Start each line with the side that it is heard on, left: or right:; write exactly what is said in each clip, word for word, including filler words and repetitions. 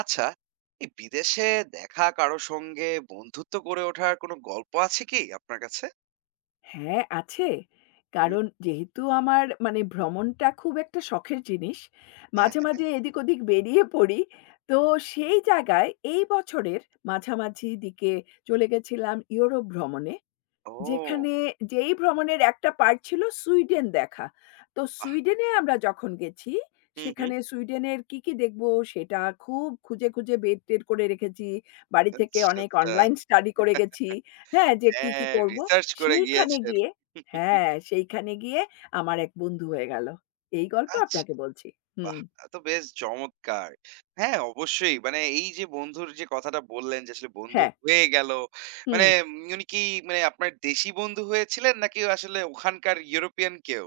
right: আচ্ছা এই বিদেশে দেখা কারো সঙ্গে বন্ধুত্ব গড়ে ওঠার কোনো গল্প আছে কি আপনার কাছে?
left: হ্যাঁ, আছে।
right: হুম।
left: কারণ যেহেতু আমার মানে ভ্রমণটা খুব একটা শখের জিনিস।
right: হ্যাঁ,
left: মাঝে,
right: হ্যাঁ।
left: মাঝে এদিক-ওদিক বেরিয়ে পড়ি। তো সেই জায়গায় এই বছরের মাঝামাঝি দিকে চলে গেছিলাম ইউরোপ ভ্রমণে।
right: ও
left: যেখানে যেই ভ্রমণের একটা পার্ট ছিল সুইডেন দেখা। তো
right: বাহ!
left: সুইডেনে আমরা যখন গেছি,
right: হুম, হুম।
left: সেখানে সুইডেনের কি, কি দেখব সেটা খুব খুঁজে, খুঁজে বের টের করে রেখেছি। বাড়ি থেকে
right: আচ্ছা,
left: অনেক
right: আচ্ছা।
left: অনলাইন স্টাডি করে গেছি। হ্যাঁ, যে কি, কি
right: হ্যাঁ,
left: করব।
right: রিসার্চ করে
left: সেইখানে
right: গিয়েছেন।
left: গিয়ে হ্যাঁ, সেইখানে গিয়ে আমার এক বন্ধু হয়ে গেল। এই গল্প
right: আচ্ছা,
left: আপনাকে বলছি। হুম,
right: বাহ! তা তো বেশ চমৎকার। হ্যাঁ, অবশ্যই। মানে এই যে বন্ধুর যে কথাটা বললেন যে আসলে বন্ধু
left: হ্যাঁ,
right: হয়ে গেল। মানে
left: হুম।
right: উনি কি মানে আপনার দেশি বন্ধু হয়েছিলেন নাকি আসলে ওখানকার ইউরোপিয়ান কেউ?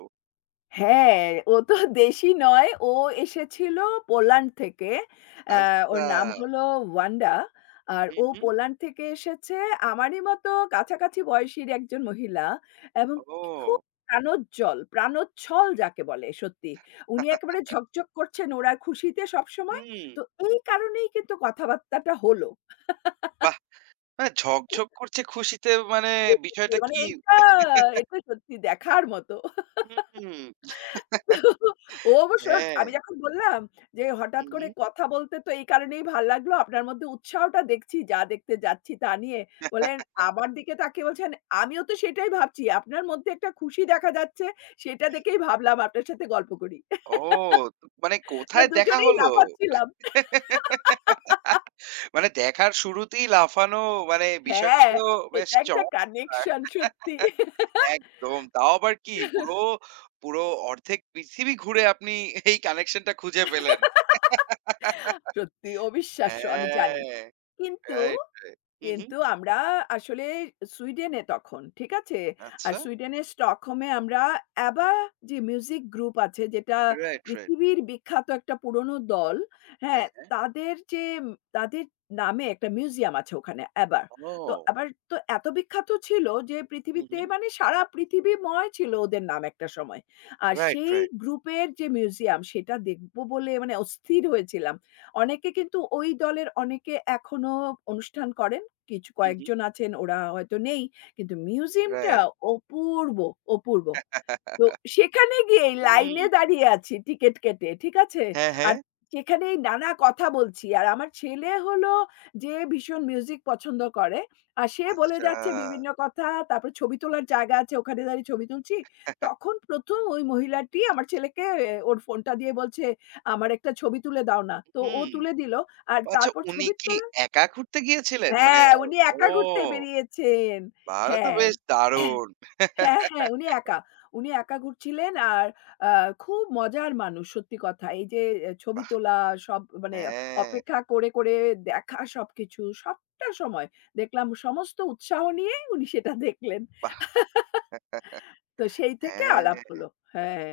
left: হ্যাঁ, ও তো দেশী নয়। ও এসেছিল পোল্যান্ড থেকে। আ ওর
right: আচ্ছা।
left: নাম হলো ওয়ান্ডা। আর
right: হুম,
left: ও
right: হুম।
left: পোল্যান্ড থেকে এসেছে আমারই মতো কাছাকাছি বয়সীর একজন মহিলা এবং খুব
right: ও!
left: প্রাণোজ্জ্বল, প্রাণোচ্ছল যাকে বলে সত্যি। উনি একেবারে ঝকঝক করছেন ওরা খুশিতে সবসময়।
right: হুম।
left: তো এই কারণেই কিন্তু কথাবার্তাটা হলো।
right: বাহ! মানে ঝকঝক করছে খুশিতে মানে বিষয়টা
left: মানে
right: কি?
left: এটা, এটা সত্যি দেখার মতো।
right: হুম।
left: ও অবশ্য
right: হ্যাঁ।
left: আমি যখন বললাম যে,
right: হু,
left: "হঠাৎ
right: হু।
left: করে কথা বলতে তো এই কারণেই ভাল লাগলো। আপনার মধ্যে উৎসাহটা দেখছি যা দেখতে যাচ্ছি তা নিয়ে।" বললেন, আমার দিকে তাকিয়ে বলছেন, "আমিও তো সেটাই ভাবছি। আপনার মধ্যে একটা খুশি দেখা যাচ্ছে। সেটা দেখেই ভাবলাম আপনার সাথে গল্প করি।"
right: ও! তো মানে
left: তো
right: কোথায় দেখা
left: দুজনেই
right: হলো?
left: লাফাচ্ছিলাম।
right: মানে দেখার শুরুতেই লাফানো মানে বিষয়টা
left: হ্যাঁ,
right: তো বেশ
left: এটা একটা
right: চমৎকার।
left: কানেকশন সত্যি।
right: একদম। তাও আবার কি পুরো, পুরো অর্ধেক পৃথিবী ঘুরে আপনি এই কানেকশনটা খুঁজে পেলেন।
left: সত্যি অবিশ্বাস্য আমি জানি।
right: হ্যাঁ,
left: কিন্তু
right: রাইট, রাইট। হু, হু।
left: কিন্তু আমরা আসলে সুইডেনে তখন, ঠিক আছে? আর
right: আচ্ছা।
left: সুইডেনের স্টকহোমে আমরা ABBA যে মিউজিক গ্রুপ আছে যেটা
right: রাইট, রাইট।
left: পৃথিবীর বিখ্যাত একটা পুরনো দল,
right: হ্যাঁ,
left: হ্যাঁ?
right: হ্যাঁ।
left: তাদের যে উম, তাদের নামে একটা মিউজিয়াম আছে ওখানে ABBA র। তো
right: ও!
left: আবার তো এত বিখ্যাত ছিল যে
right: হু,
left: পৃথিবীতে
right: হু।
left: মানে সারা পৃথিবীময় ছিল ওদের নাম একটা সময়। আর
right: রাইট,
left: সেই
right: রাইট,
left: গ্রুপের যে মিউজিয়াম সেটা দেখব বলে মানে অস্থির হয়েছিলাম। অনেকে কিন্তু ওই দলের অনেকে এখনো অনুষ্ঠান করে। কিছু
right: হু, হু।
left: কয়েকজন আছেন ওরা হয়তো নেই। কিন্তু মিউজিয়ামটা
right: রাইট।
left: অপূর্ব, অপূর্ব। তো সেখানে গিয়েই
right: হুম।
left: লাইনে দাঁড়িয়ে আছি টিকেট কেটে, ঠিক আছে?
right: হ্যাঁ, হ্যাঁ।
left: আর সেখানেই নানা কথা বলছি। আর আমার ছেলে হলো যে ভীষণ মিউজিক পছন্দ করে। আর সে বলে
right: আচ্ছা।
left: যাচ্ছে বিভিন্ন কথা। তারপর ছবি তোলার জায়গা আছে, ওখানে দাঁড়িয়ে ছবি তুলছি। তখন ১ম ওই মহিলাটি আমার ছেলেকে এ ওর ফোনটা দিয়ে বলছে, "আমার একটা ছবি তুলে দাও না।" তো ও
right: হুম।
left: তুলে দিল। আর
right: আচ্ছা
left: তারপর
right: উনি
left: ছবি
right: কি
left: তোলার
right: একা ঘুরতে গিয়েছিলেন? মানে
left: হ্যাঁ,
right: আ
left: উনি একা ঘুরতে
right: ও!
left: বেরিয়েছেন।
right: তাহলে তো
left: হ্যাঁ।
right: বেশ দারুণ।
left: হ্যাঁ, হ্যাঁ, উনি একা। উনি একা ঘুরছিলেন আর আ খুব মজার মানুষ সত্যি কথা। এই যে এ ছবি
right: বাহ!
left: তোলা সব মানে
right: হ্যাঁ,
left: অপেক্ষা করে, করে দেখা সবকিছু সবটা সময় দেখলাম সমস্ত উৎসাহ নিয়ে উনি সেটা দেখলেন।
right: বাহ!
left: তো সেই থেকে আলাপ
right: হ্যাঁ,
left: হলো। হ্যাঁ,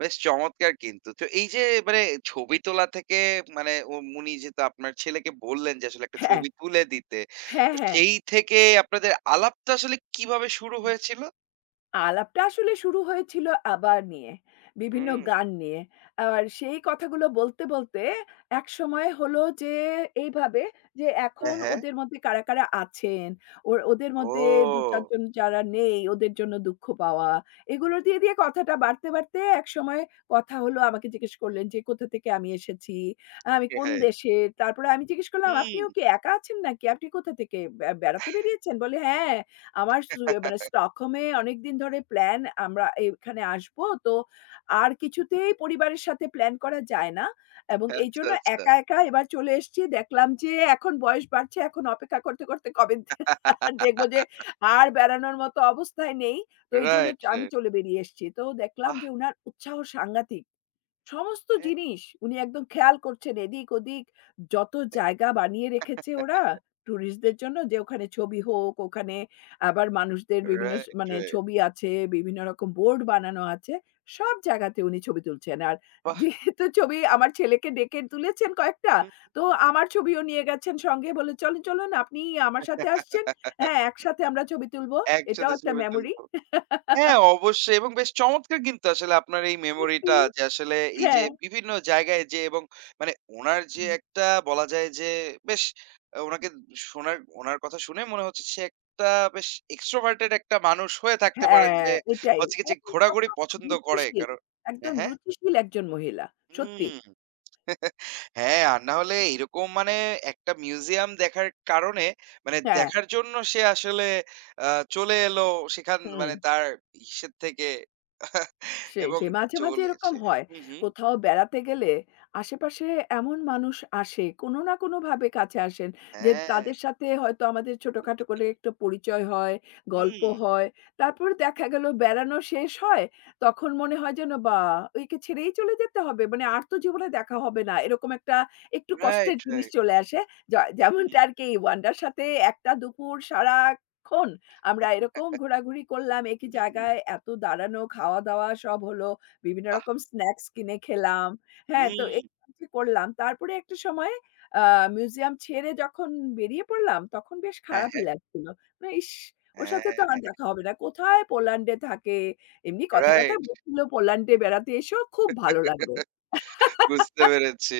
right: বেশ চমৎকার কিন্তু। তো এই যে মানে ছবি তোলা থেকে মানে উ উনি যেহেতু আপনার ছেলেকে বললেন যে আসলে একটা
left: হ্যাঁ,
right: ছবি তুলে দিতে।
left: হ্যাঁ,
right: তো
left: হ্যাঁ।
right: সেই থেকে আপনাদের আলাপটা আসলে কিভাবে শুরু হয়েছিল?
left: আলাপটা আসলে শুরু হয়েছিল আবার নিয়ে। বিভিন্ন
right: হুম।
left: গান নিয়ে। আর সেই কথাগুলো বলতে, বলতে একসময় হলো যে এইভাবে যে
right: হ্যাঁ,
left: এখন
right: হ্যাঁ।
left: ওদের মধ্যে কারা, কারা আছেন, ওর ওদের মধ্যে দুই চার
right: ও!
left: জন যারা নেই ওদের জন্য দুঃখ পাওয়া। এগুলো দিয়ে, দিয়ে কথাটা বাড়তে, বাড়তে একসময় কথা হলো আমাকে জিজ্ঞেস করলেন যে, "কোথা থেকে আমি এসেছি? আমি কোন দেশের?" তারপরে আমি জিজ্ঞেস করলাম,
right: হুম।
left: "আপনিও কি একা আছেন নাকি? আপনি কোথা থেকে বে বেড়াতে বেরিয়েছেন?" বলে, "হ্যাঁ।" আমার সু মানে স্টকহোমে অনেকদিন ধরে প্ল্যান আমরা এখানে আসবো। তো আর কিছুতেই পরিবারের সাথে প্ল্যান করা যায় না। এবং
right: আচ্ছা,
left: এইজন্য
right: আচ্ছা।
left: একা, একা এবার চলে এসেছি। দেখলাম যে এখন বয়স বাড়ছে। এখন অপেক্ষা করতে, করতে কবে দেখব যে আর বেড়ানোর মতো অবস্থায় নেই। তো এইজন্য
right: রাইট,
left: আমি
right: রাইট।
left: চলে বেরিয়ে এসেছি। তো দেখলাম
right: বাহ!
left: যে উনার উৎসাহ সাংঘাতিক। সমস্ত
right: হ্যাঁ।
left: জিনিস উনি একদম খেয়াল করছেন এদিক-ওদিক যত জায়গা বানিয়ে রেখেছে ওরা টুরিস্টদের জন্য যে ওখানে ছবি হোক, ওখানে আবার মানুষদের বিভিন্ন স
right: রাইট,
left: মানে
right: রাইট।
left: ছবি আছে, বিভিন্ন রকম বোর্ড বানানো আছে। সব জায়গাতে উনি ছবি তুলছেন। আর
right: বাহ!
left: যেহেতু ছবি আমার ছেলেকে ডেকে তুলেছেন কয়েকটা,
right: হুম।
left: তো আমার ছবিও নিয়ে গেছেন সঙ্গে বলে, "চলেন, চলুন আপনি আমার সাথে আসছেন। হ্যাঁ, একসাথে আমরা ছবি তুলবো।" এটাও
right: একসাথে
left: একটা
right: ছবি
left: মেমোরি।
right: তুলব। হ্যাঁ, অবশ্যই এবং বেশ চমৎকার কিন্তু আসলে আপনার এই
left: সত্যি।
right: মেমোরিটা যে আসলে এই
left: হ্যাঁ।
right: যে বিভিন্ন জায়গায় যেয়ে এবং মানে উনার যে একটা বলা যায় যে বেশ আ উনাকে শোনার উনার কথা শুনে মনে হচ্ছে সে একটা বেশ extroverted একটা মানুষ হয়ে থাকতে পারেন
left: হ্যাঁ,
right: যে
left: এটাই।
right: হচ্ছে গিয়ে যে
left: একদম
right: ঘোরাঘুরি
left: অত্যন্ত
right: পছন্দ করে
left: রুচিশীল।
right: কারণ হ্যাঁ,
left: একদম
right: হ্যাঁ?
left: রুচিশীল একজন মহিলা। সত্যি।
right: হুম। হ্যাঁ, আর না হলে এরকম মানে একটা মিউজিয়াম দেখার কারণে মানে
left: হ্যাঁ,
right: দেখার জন্য সে আসলে আ চলে এলো সেখান
left: হুম।
right: মানে তার ইসের থেকে
left: সেই,
right: এবং
left: সেই। মাঝে, মাঝে
right: চলে
left: এরকম
right: এসে
left: হয়।
right: হুম, হুম।
left: কোথাও বেড়াতে গেলে আশেপাশে এমন মানুষ আসে, কোনো না কোনোভাবে কাছে আসেন যে
right: হ্যাঁ।
left: তাদের সাথে হয়তো আমাদের ছোটখাটো করে একটু পরিচয় হয়, গল্প
right: হুম।
left: হয়। তারপর দেখা গেল বেড়ানো শেষ হয়, তখন মনে হয় যেন বাহ! একে ছেড়েই চলে যেতে হবে। মানে আর তো জীবনে দেখা হবে না। এরকম একটা একটু কষ্টের
right: রাইট,
left: জিনিস
right: রাইট।
left: চলে আসে। য
right: হুম,
left: যেমনটা আরকি ওয়ান্ডার সাথে একটা দুপুর সারাক্ষণ আমরা এরকম ঘোরাঘুরি করলাম, একই
right: হুম।
left: জায়গায় এত দাঁড়ানো, খাওয়া-দাওয়া সব হলো। বিভিন্ন
right: বাহ!
left: রকম স্ন্যাকস কিনে খেলাম। হ্যাঁ, তো এই
right: হুম।
left: যে করলাম। তারপরে একটা সময়ে আ মিউজিয়াম ছেড়ে যখন বেরিয়ে পড়লাম, তখন বেশ
right: হ্যাঁ,
left: খারাপই
right: হ্যাঁ।
left: লাগছিল। মানে ইস! ওর সাথে তো আর
right: হ্যাঁ,
left: দেখা হবে না। কোথায় পোল্যান্ডে থাকে? এমনি কথায়, কথায়
right: রাইট।
left: বলছিল, "পোল্যান্ডে বেড়াতে এসো, খুব ভালো লাগবে।"
right: বুঝতে পেরেছি।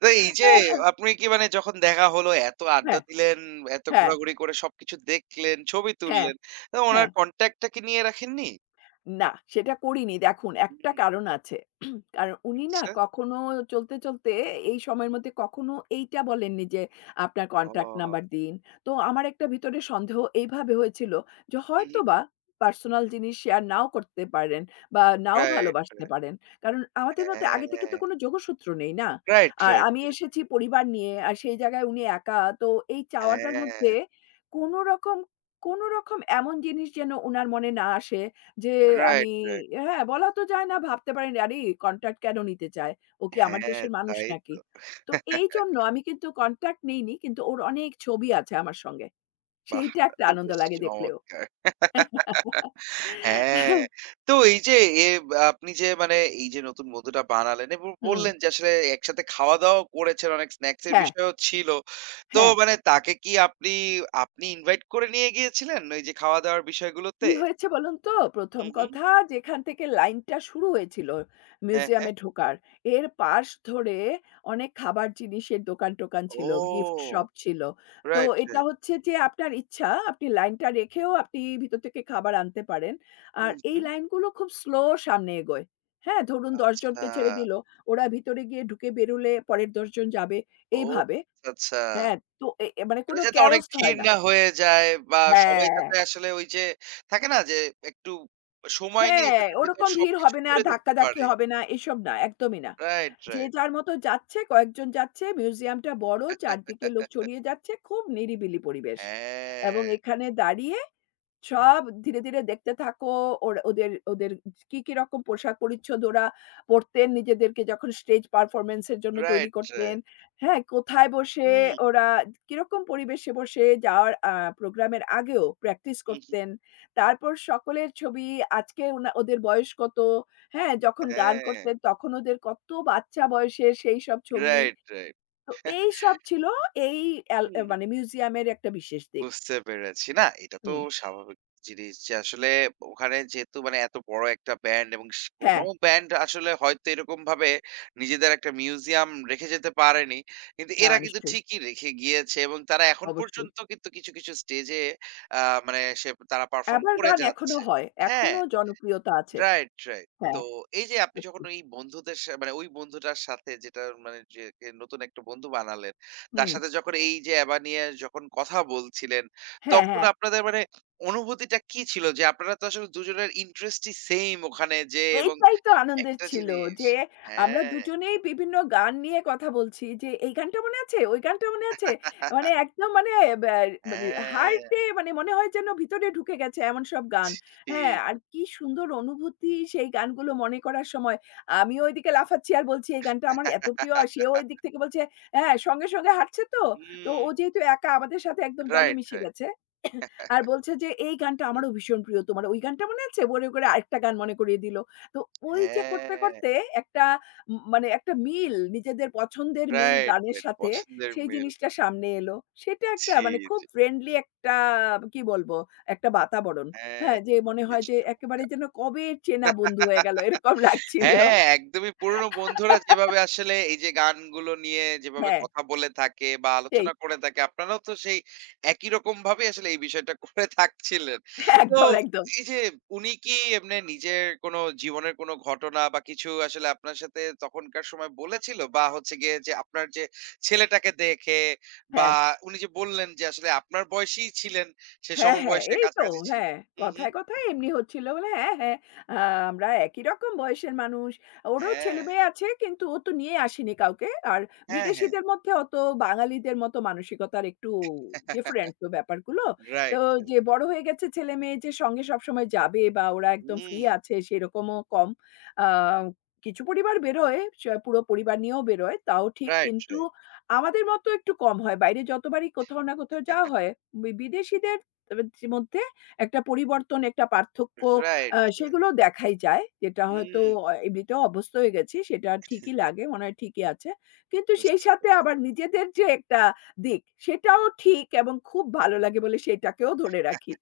right: তো এই যে
left: আহ!
right: আপনি কি মানে যখন দেখা হলো এত আড্ডা
left: হ্যাঁ,
right: দিলেন, এত
left: হ্যাঁ,
right: ঘোরাঘুরি করে সবকিছু দেখলেন, ছবি
left: হ্যাঁ,
right: তুললেন। তো উনার
left: হ্যাঁ।
right: কনট্যাক্ট টা কি নিয়ে রাখেননি?
left: না, সেটা করিনি। দেখুন একটা
right: হুম,
left: কারণ আছে। কারণ উনি না
right: আচ্ছা।
left: কখনো চলতে, চলতে এই সময়ের মধ্যে কখনো এইটা বলেননি যে, "আপনার কনট্যাক্ট
right: ও
left: নাম্বার দিন।" তো আমার একটা ভিতরে সন্দেহ এইভাবে হয়েছিল যে,
right: হু, হু।
left: হয়তোবা পার্সোনাল জিনিস শেয়ার নাও করতে পারেন বা নাও
right: রাইট,
left: ভালোবাসতে
right: রাইট।
left: পারেন। কারণ আমাদের মধ্যে আগে থেকে তো
right: হ্যাঁ।
left: কোনো যোগসূত্র নেই না?
right: রাইট,
left: আর
right: রাইট,
left: আমি
right: রাইট।
left: এসেছি পরিবার নিয়ে। আর সেই জায়গায় উনি একা। তো এই চাওয়াটার মধ্যে
right: হ্যাঁ।
left: কোন রকম কোন রকম এমন জিনিস যেন উনার মনে না আসে যে আমি
right: রাইট, রাইট।
left: হ্যাঁ, বলা তো যায় না ভাবতে পারি না, "আরে কনট্যাক্ট কেন নিতে চায়? ও কি আমার
right: হ্যাঁ,
left: দেশের মানুষ
right: তাই তো।
left: নাকি?" তো এইজন্য আমি কিন্তু কনট্যাক্ট নেইনি কিন্তু ওর অনেক ছবি আছে আমার সঙ্গে।
right: বাহ!
left: সেইটা
right: তা
left: একটা
right: তো
left: আনন্দ
right: বেশ
left: লাগে দেখলেও।
right: চমৎকার। হ্যাঁ, তো এই যে এ আপনি যে মানে এই যে নতুন বন্ধুটা বানালেন এবং
left: হুম,
right: বললেন যে আসলে একসাথে খাওয়া-দাওয়াও করেছেন, অনেক স্ন্যাকস এর
left: হ্যাঁ,
right: বিষয়ও ছিল। তো
left: হ্যাঁ।
right: মানে তাকে কি আপনি, আপনি ইনভাইট করে নিয়ে গিয়েছিলেন ওই যে খাওয়া-দাওয়ার বিষয়গুলোতে?
left: কি হয়েছে বলুন তো?
right: হু,
left: ১ম
right: হুম।
left: কথা যেখান থেকে লাইনটা শুরু হয়েছিল
right: হ্যাঁ, হ্যাঁ।
left: মিউজিয়ামে ঢোকার, এর পাশ ধরে অনেক খাবার জিনিসের দোকান-টোকান ছিল, গিফট
right: ও!
left: শপ ছিল। তো
right: রাইট,
left: এটা
right: রাইট।
left: হচ্ছে যে আপনার ইচ্ছা, আপনি লাইনটা রেখেও আপনি ভিতর থেকে খাবার আনতে পারেন। আর
right: হুম,
left: এই
right: হুম।
left: লাইনগুলো খুব স্লো সামনে এগোয়। হ্যাঁ? ধরুন দশ
right: আচ্ছা।
left: জনকে ছেড়ে দিল, ওরা ভিতরে গিয়ে ঢুকে বেরুলে পরের দশ জন যাবে,
right: ও
left: এইভাবে।
right: আচ্ছা, আচ্ছা।
left: হ্যাঁ? তো এ এ মানে
right: মানে
left: কোনো
right: যাতে অনেক
left: chaos হয়
right: ভিড়
left: না।
right: না হয়ে যায় বা সবাই
left: হ্যাঁ।
right: যাতে আসলে ওই যে থাকে না যে একটু সময় নিয়ে
left: হ্যাঁ,
right: যাতে ভেতর
left: ওরকম ভিড়
right: সবকিছু
left: হবে না,
right: ঘুরে দেখতে
left: ধাক্কাধাক্কি
right: পারে।
left: হবে না, এসব না, একদমই না।
right: রাইট,
left: যে
right: রাইট।
left: যার মতো যাচ্ছে, কয়েকজন যাচ্ছে, মিউজিয়ামটা বড়, চারদিকে লোক ছড়িয়ে যাচ্ছে, খুব নিরিবিলি পরিবেশ এবং
right: হ্যাঁ,
left: এখানে দাঁড়িয়ে সব ধীরে, ধীরে দেখতে থাকো ওর ওদের ওদের কি, কি রকম পোশাক-পরিচ্ছদ ওরা পরতেন নিজেদেরকে যখন স্টেজ পারফরম্যান্স এর জন্য তৈরি
right: রাইট,
left: করতেন।
right: রাইট।
left: হ্যাঁ? কোথায় বসে
right: হুম,
left: ওরা কিরকম পরিবেশে বসে যাওয়ার আ প্রোগ্রামের আগেও প্র্যাকটিস
right: হুম, হুম।
left: করতেন। তারপর সকলের ছবি, আজকে ওনা ওদের বয়স কত, হ্যাঁ? যখন গান
right: হ্যাঁ,
left: করতেন তখন ওদের কত বাচ্চা বয়সের সেইসব ছবি।
right: Right, right.
left: তো
right: হুম,
left: এইসব ছিল এই অ্যাল মানে মিউজিয়ামের একটা বিশেষ দিক।
right: বুঝতে পেরেছি। না, এটা তো
left: হুম।
right: স্বাভাবিক জিনিস যে আসলে ওখানে যেহেতু মানে এত বড় একটা ব্যান্ড এবং স কোনো
left: হ্যাঁ,
right: ব্যান্ড আসলে হয়তো এরকমভাবে নিজেদের একটা মিউজিয়াম রেখে যেতে পারেনি। কিন্তু
left: না
right: এরা কিন্তু
left: নিশ্চয়ই।
right: ঠিকই রেখে গিয়েছে এবং তারা এখন
left: অবশ্যই।
right: পর্যন্ত কিন্তু কিছু, কিছু স্টেজে আ মানে সে তারা পারফর্ম
left: ABBA র
right: করে
left: গান এখনো
right: যাচ্ছে।
left: হয়।
right: হ্যাঁ।
left: এখনো জনপ্রিয়তা আছে।
right: Right, right. তো
left: হ্যাঁ,
right: এই যে আপনি যখন
left: সত্যি।
right: ওই বন্ধুদের সা মানে ওই বন্ধুটার সাথে যেটা মানে যে কে নতুন একটা বন্ধু বানালেন, তার
left: হুম।
right: সাথে যখন এই যে অ্যাবা নিয়ে যখন কথা বলছিলেন,
left: হ্যাঁ,
right: তখন
left: হ্যাঁ।
right: আপনাদের মানে অনুভূতিটা কি ছিল? যে আপনারা তো আসলে দুজনের ইন্টারেস্টই সেইম ওখানে যেয়ে এবং
left: এইটাই তো আনন্দের
right: একটা
left: ছিল
right: জিনিস
left: যে আমরা
right: হ্যাঁ,
left: দুজনেই বিভিন্ন গান নিয়ে কথা বলছি যে এই গানটা মনে আছে? ওই গানটা মনে আছে? মানে একদম মানে ব্যা মানে
right: হ্যাঁ,
left: হার্টে মানে মনে হয় যেন ভিতরে ঢুকে গেছে এমন সব গান।
right: জি,
left: হ্যাঁ,
right: জি।
left: আর কি সুন্দর অনুভূতি সেই গানগুলো মনে করার সময়। আমিও ওইদিকে লাফাচ্ছি আর বলছি এই গানটা আমার এত প্রিয়। আর সেও ওই দিক থেকে বলছে হ্যাঁ, সঙ্গে, সঙ্গে হাঁটছে তো। তো
right: হুম,
left: ও যেহেতু একা আমাদের সাথে একদম দলে
right: রাইট,
left: মিশে
right: রাইট।
left: গেছে। আর বলছে যে এই গানটা
right: হুম,
left: আমারও
right: হুম।
left: ভীষণ প্রিয় তোমার। ওই গানটা মনে আছে? করে, করে আরেকটা গান মনে করিয়ে দিল। তো ওই যে করতে,
right: হ্যাঁ,
left: করতে একটা ম মানে একটা মিল নিজেদের পছন্দের মিল
right: রাইট,
left: গানের
right: রাইট।
left: সাথে
right: পছন্দের
left: সেই
right: মিল।
left: জিনিসটা সামনে এলো। সেটা একটা
right: জি,
left: মানে খুব
right: জি।
left: ফ্রেন্ডলি একটা কি বলবো? একটা বাতাবরণ।
right: হ্যাঁ,
left: হ্যাঁ, যে
right: তো
left: মনে হয়
right: বেশ
left: যে একেবারে
right: চমৎকার।
left: যেন কবে চেনা বন্ধু হয়ে গেল এরকম লাগছিল।
right: হ্যাঁ, একদমই পুরনো বন্ধুরা যেভাবে আসলে এই যে গানগুলো নিয়ে যেভাবে
left: হ্যাঁ,
right: কথা বলে থাকে বা
left: সেই
right: আলোচনা করে থাকে, আপনারাও তো সেই একই রকম ভাবে আসলে এই বিষয়টা করে থাকছিলেন। তো
left: একদম, একদম।
right: এই যে উনি কি এমনি নিজের কোনো জীবনের কোনো ঘটনা বা কিছু আসলে আপনার সাথে তখনকার সময় বলেছিল? বা হচ্ছে গিয়ে যে আপনার যে ছেলেটাকে দেখে বা
left: হ্যাঁ।
right: উনি যে বললেন যে আসলে আপনার বয়সীই ছিলেন, সে
left: হ্যাঁ, হ্যাঁ,
right: সমবয়সের
left: এই তো
right: কাছাকাছি ছিলেন।
left: হ্যাঁ,
right: হু, হু।
left: কথায়, কথায় এমনি হচ্ছিল বলে হ্যাঁ, হ্যাঁ, আ আমরা একই রকম বয়সের মানুষ। ওরও
right: হ্যাঁ,
left: ছেলেমেয়ে আছে কিন্তু ও তো নিয়ে আসেনি কাউকে। আর
right: হ্যাঁ, হ্যাঁ।
left: বিদেশীদের মধ্যে অত বাঙালিদের মতো মানসিকতার একটু ডিফারেন্ট তো ব্যাপারগুলো। তো
right: রাইট, রাইট।
left: যে বড় হয়ে গেছে ছেলেমেয়ে যে সঙ্গে সবসময় যাবে বা ওরা একদম ফ্রি
right: হুম,
left: আছে সেরকমও কম। আ কিছু পরিবার বেরোয়, স পুরো পরিবার নিয়েও বেরোয় তাও ঠিক।
right: রাইট,
left: কিন্তু
right: রাইট,
left: আমাদের মতো একটু কম হয়। বাইরে যতবারই কোথাও না কোথাও যাওয়া হয় বি বিদেশীদের এর মধ্যে একটা পরিবর্তন, একটা পার্থক্য
right: রাইট,
left: আ
right: রাইট।
left: সেগুলো দেখাই যায়। যেটা হয়তো
right: হুম,
left: অ এমনিতেও অভ্যস্ত হয়ে গেছি। সেটা ঠিকই লাগে। মনে হয় ঠিকই আছে। কিন্তু সেই
right: বুঝতে
left: সাথে
right: পেরেছি।
left: আবার নিজেদের যে একটা দিক, সেটাও ঠিক এবং খুব ভালো লাগে বলে সেটাকেও ধরে রাখি।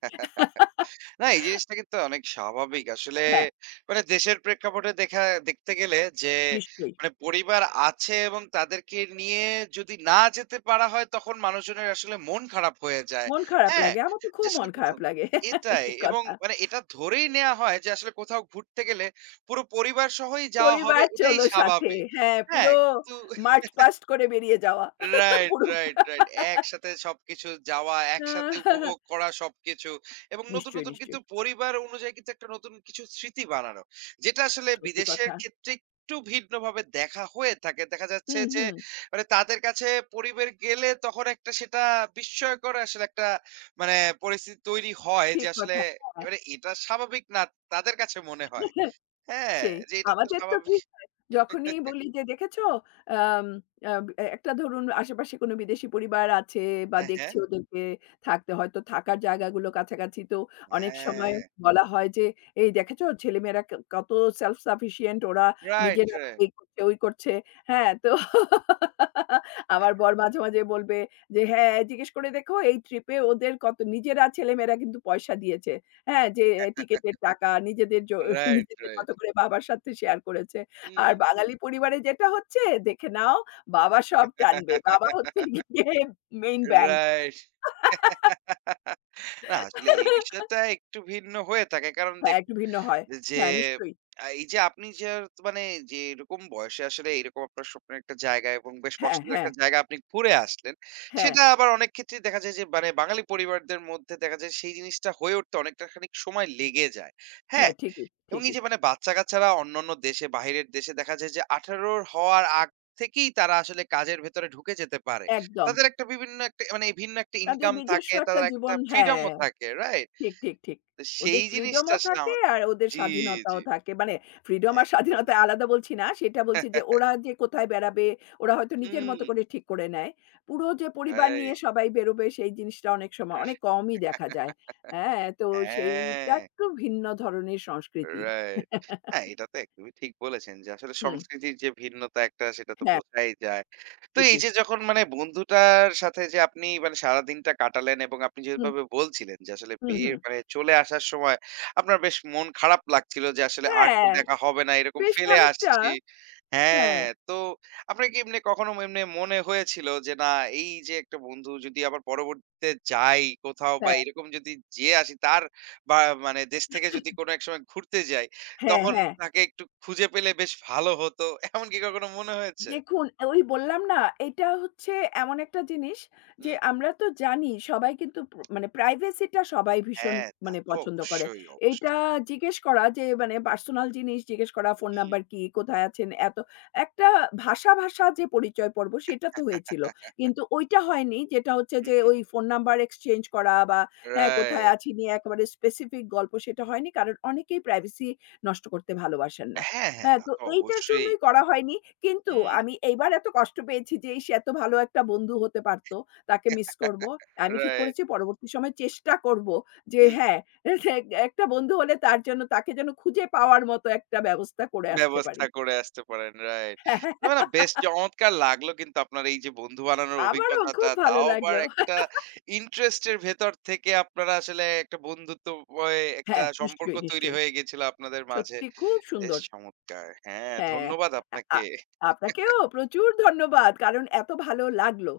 right: না, এই জিনিসটা কিন্তু অনেক স্বাভাবিক। আসলে
left: হ্যাঁ,
right: মানে দেশের প্রেক্ষাপটে দেখা দেখতে গেলে যে
left: নিশ্চয়ই।
right: মানে পরিবার আছে এবং তাদেরকে নিয়ে যদি না যেতে পারা হয় তখন মানুষজনের আসলে মন খারাপ হয়ে যায়।
left: মন খারাপ
right: হ্যাঁ?
left: লাগে। আমার তো
right: যে
left: খুব
right: আসলে
left: মন
right: কোথাও
left: খারাপ লাগে।
right: এটাই
left: ঠিক
right: এবং
left: কথা।
right: মানে এটা ধরেই নেয়া হয় যে আসলে কোথাও ঘুরতে গেলে পুরো পরিবার সহই যাওয়া হবে
left: পরিবার
right: এটাই
left: চলো সাথে।
right: স্বাভাবিক।
left: হ্যাঁ,
right: হ্যাঁ,
left: পুরো
right: কিন্তু
left: মার্চ পাস্ট করে বেরিয়ে যাওয়া।
right: রাইট,
left: পুরো
right: রাইট, রাইট। একসাথে সবকিছু যাওয়া, একসাথে
left: আ
right: উপভোগ করা সবকিছু এবং নতুন,
left: নিশ্চয়ই,
right: নতুন কিন্তু
left: নিশ্চয়ই।
right: পরিবার অনুযায়ী কিন্তু একটা নতুন কিছু স্মৃতি বানানো। যেটা আসলে
left: সত্যি
right: বিদেশের
left: কথা।
right: ক্ষেত্রে একটু ভিন্নভাবে দেখা হয়ে থাকে। দেখা যাচ্ছে
left: হুম,
right: যে
left: হুম।
right: মানে তাদের কাছে পরিবার গেলে তখন একটা সেটা বিস্ময়কর আসলে একটা মানে পরিস্থিতি তৈরি হয় যে
left: ঠিক
right: আসলে
left: কথা। হ্যাঁ,
right: এবারে এটা স্বাভাবিক না তাদের কাছে মনে হয়। হ্যাঁ,
left: সেই।
right: যে এটা তো
left: আমাদের তো
right: স্বাভাবিক
left: কি হয়, যখনই বলি যে, "দেখেছো আম আব এ একটা ধরুন আশেপাশে কোনো বিদেশি পরিবার আছে বা
right: হ্যাঁ, হ্যাঁ।
left: দেখছি ওদেরকে থাকতে হয়তো থাকার জায়গাগুলো কাছাকাছি।" তো অনেক সময়
right: হ্যাঁ,
left: বলা হয় যে, "এই দেখেছো ছেলেমেয়েরা ক কত self sufficient ওরা
right: রাইট,
left: নিজেরা
right: রাইট।
left: এই করছে, ওই করছে।" হ্যাঁ, তো আমার বর মাঝে, মাঝে বলবে যে, "হ্যাঁ, জিজ্ঞেস করে দেখো এই ট্রিপে ওদের কত নিজেরা ছেলেমেয়েরা কিন্তু পয়সা দিয়েছে। হ্যাঁ, যে টিকেটের টাকা নিজেদের জো
right: রাইট,
left: নিজেদের
right: রাইট।
left: মত করে বাবার সাথে শেয়ার করেছে। আর
right: হুম।
left: বাঙালি পরিবারে যেটা হচ্ছে, দেখে নাও বাবা সব টানবে। বাবা হচ্ছে গিয়ে মেইন ব্যাংক।
right: রাইট। না আসলে এই বিষয়টা একটু ভিন্ন হয়ে থাকে। কারণ
left: হ্যাঁ,
right: দেখুন
left: একটু ভিন্ন হয়।
right: যে
left: হ্যাঁ, নিশ্চয়ই।
right: আ এই যে আপনি যে আর মানে যেরকম বয়সে আসলে এইরকম আপনার স্বপ্নের একটা জায়গা এবং বেশ
left: হ্যাঁ,
right: পছন্দের
left: হ্যাঁ,
right: একটা জায়গা আপনি ঘুরে আসলেন।
left: হ্যাঁ,
right: সেটা আবার অনেক ক্ষেত্রেই দেখা যায় যে মানে বাঙালি পরিবারদের মধ্যে দেখা যায় সেই জিনিসটা হয়ে উঠতে অনেকটা খানিক সময় লেগে যায়। হ্যাঁ?
left: হ্যাঁ, ঠিকই,
right: এবং এই
left: ঠিকই।
right: যে মানে বাচ্চা-কাচ্চারা অন্যান্য দেশে বাহিরের দেশে দেখা যায় যে আঠারো হওয়ার আগ থেকেই তারা আসলে কাজের ভেতরে ঢুকে যেতে পারে।
left: একদম।
right: তাদের একটা বিভিন্ন একটা মানে ভিন্ন একটা
left: তাদের
right: ইনকাম
left: নিজস্ব
right: থাকে,
left: একটা
right: তাদের একটা
left: জীবন
right: ফ্রিডম
left: হ্যাঁ।
right: ও থাকে, রাইট?
left: ঠিক, ঠিক, ঠিক।
right: তো সেই
left: ওদের ফ্রিডম
right: জিনিসটা
left: ও
right: আসলে
left: থাকে
right: আমাদের
left: আর ওদের
right: জি,
left: স্বাধীনতাও
right: জি,
left: থাকে। মানে ফ্রিডম আর
right: একদমই।
left: স্বাধীনতা আলাদা বলছি না। সেটা বলছি যে ওরা যে কোথায় বেড়াবে, ওরা হয়তো নিজের
right: হুম,
left: মতো করে ঠিক করে নেয়। পুরো যে পরিবার নিয়ে
right: রাইট।
left: সবাই বেরোবে সেই জিনিসটা অনেক সময় অনেক কমই দেখা যায়। হ্যাঁ, তো সেইটা
right: হ্যাঁ।
left: একটু ভিন্ন ধরনের সংস্কৃতি।
right: রাইট। হ্যাঁ, এটা তো একদমই ঠিক বলেছেন যে আসলে
left: হুম,
right: সংস্কৃতির যে ভিন্নতা একটা সেটা তো
left: হ্যাঁ,
right: বোঝাই যায়। তো এই
left: ঠিকই।
right: যে যখন মানে বন্ধুটার সাথে যে আপনি মানে সারাদিনটা কাটালেন এবং আপনি
left: হুম,
right: যেভাবে বলছিলেন যে আসলে
left: হুম,
right: বের
left: হুম।
right: মানে চলে আসার সময় আপনার বেশ মন খারাপ লাগছিল যে আসলে আর তো
left: হ্যাঁ,
right: দেখা হবে না এরকম
left: বেশ
right: ফেলে
left: খানিকটা।
right: আসছি। হ্যাঁ,
left: হ্যাঁ,
right: তো আপনার কি এমনি কখনো এমনি মনে হয়েছিল যে না এই যে একটা বন্ধু যদি আবার পরবর্তীতে যাই কোথাও বা
left: হ্যাঁ,
right: এরকম যদি যেয়ে আসি তার বা মানে দেশ থেকে যদি কোনো এক সময় ঘুরতে যাই,
left: হ্যাঁ,
right: তখন
left: হ্যাঁ।
right: তাকে একটু খুঁজে পেলে বেশ ভালো হতো। এমন কি কখনো মনে হয়েছে?
left: দেখুন, ওই বললাম না, এটা হচ্ছে এমন একটা জিনিস যে
right: হুম, হুম।
left: আমরা তো জানি সবাই কিন্তু প্র মানে privacy টা সবাই ভীষণ
right: হ্যাঁ, তা
left: মানে
right: তো
left: পছন্দ করে।
right: অবশ্যই,
left: এইটা
right: অবশ্যই।
left: জিজ্ঞেস করা যে মানে পার্সোনাল জিনিস জিজ্ঞেস করা, ফোন নাম্বার
right: হুম।
left: কি, কোথায় আছেন, এত একটা ভাষা, ভাষা যে পরিচয় পর্ব সেটা তো হয়েছিল। কিন্তু ওইটা হয়নি যেটা হচ্ছে
right: হুম,
left: যে
right: হুম।
left: ওই ফোন নাম্বার এক্সচেঞ্জ করা বা হ্যাঁ, কোথায়
right: রাইট।
left: আছি নিয়ে একেবারে স্পেসিফিক গল্প সেটা হয়নি। কারণ অনেকেই privacy নষ্ট করতে ভালোবাসেন না।
right: হ্যাঁ, হ্যাঁ,
left: হ্যাঁ,
right: তা
left: তো
right: তো
left: এইটার
right: অবশ্যই।
left: জন্যই করা হয়নি। কিন্তু
right: হুম,
left: আমি এইবার এত কষ্ট পেয়েছি যে সে এত ভালো একটা বন্ধু হতে পারত। তাকে মিস করব। আমি ঠিক
right: রাইট।
left: করেছি পরবর্তী সময়ে চেষ্টা করব যে
right: হুম,
left: হ্যাঁ, এক- একটা বন্ধু হলে তার জন্য তাকে যেন খুঁজে পাওয়ার মতো একটা ব্যবস্থা করে আসতে
right: ব্যবস্থা
left: পারি।
right: করে আসতে পারেন। রাইট।
left: হ্যাঁ,
right: তবে না বেশ চমৎকার লাগলো কিন্তু আপনার এই যে বন্ধু বানানোর
left: আমারও
right: অভিজ্ঞতাটা,
left: খুব ভালো
right: তাও আবার
left: লাগলো।
right: একটা ইন্টারেস্টের ভেতর থেকে আপনারা আসলে একটা বন্ধুত্বময় একটা
left: হ্যাঁ,
right: সম্পর্ক
left: নিশ্চয়ই,
right: তৈরি
left: নিশ্চয়ই।
right: হয়ে গেছিল আপনাদের মাঝে।
left: সত্যি খুব
right: বেশ
left: সুন্দর।
right: চমৎকার! হ্যাঁ,
left: হ্যাঁ,
right: ধন্যবাদ
left: আ
right: আপনাকে।
left: আ- আপনাকেও প্রচুর ধন্যবাদ। কারণ এত ভালো লাগলো।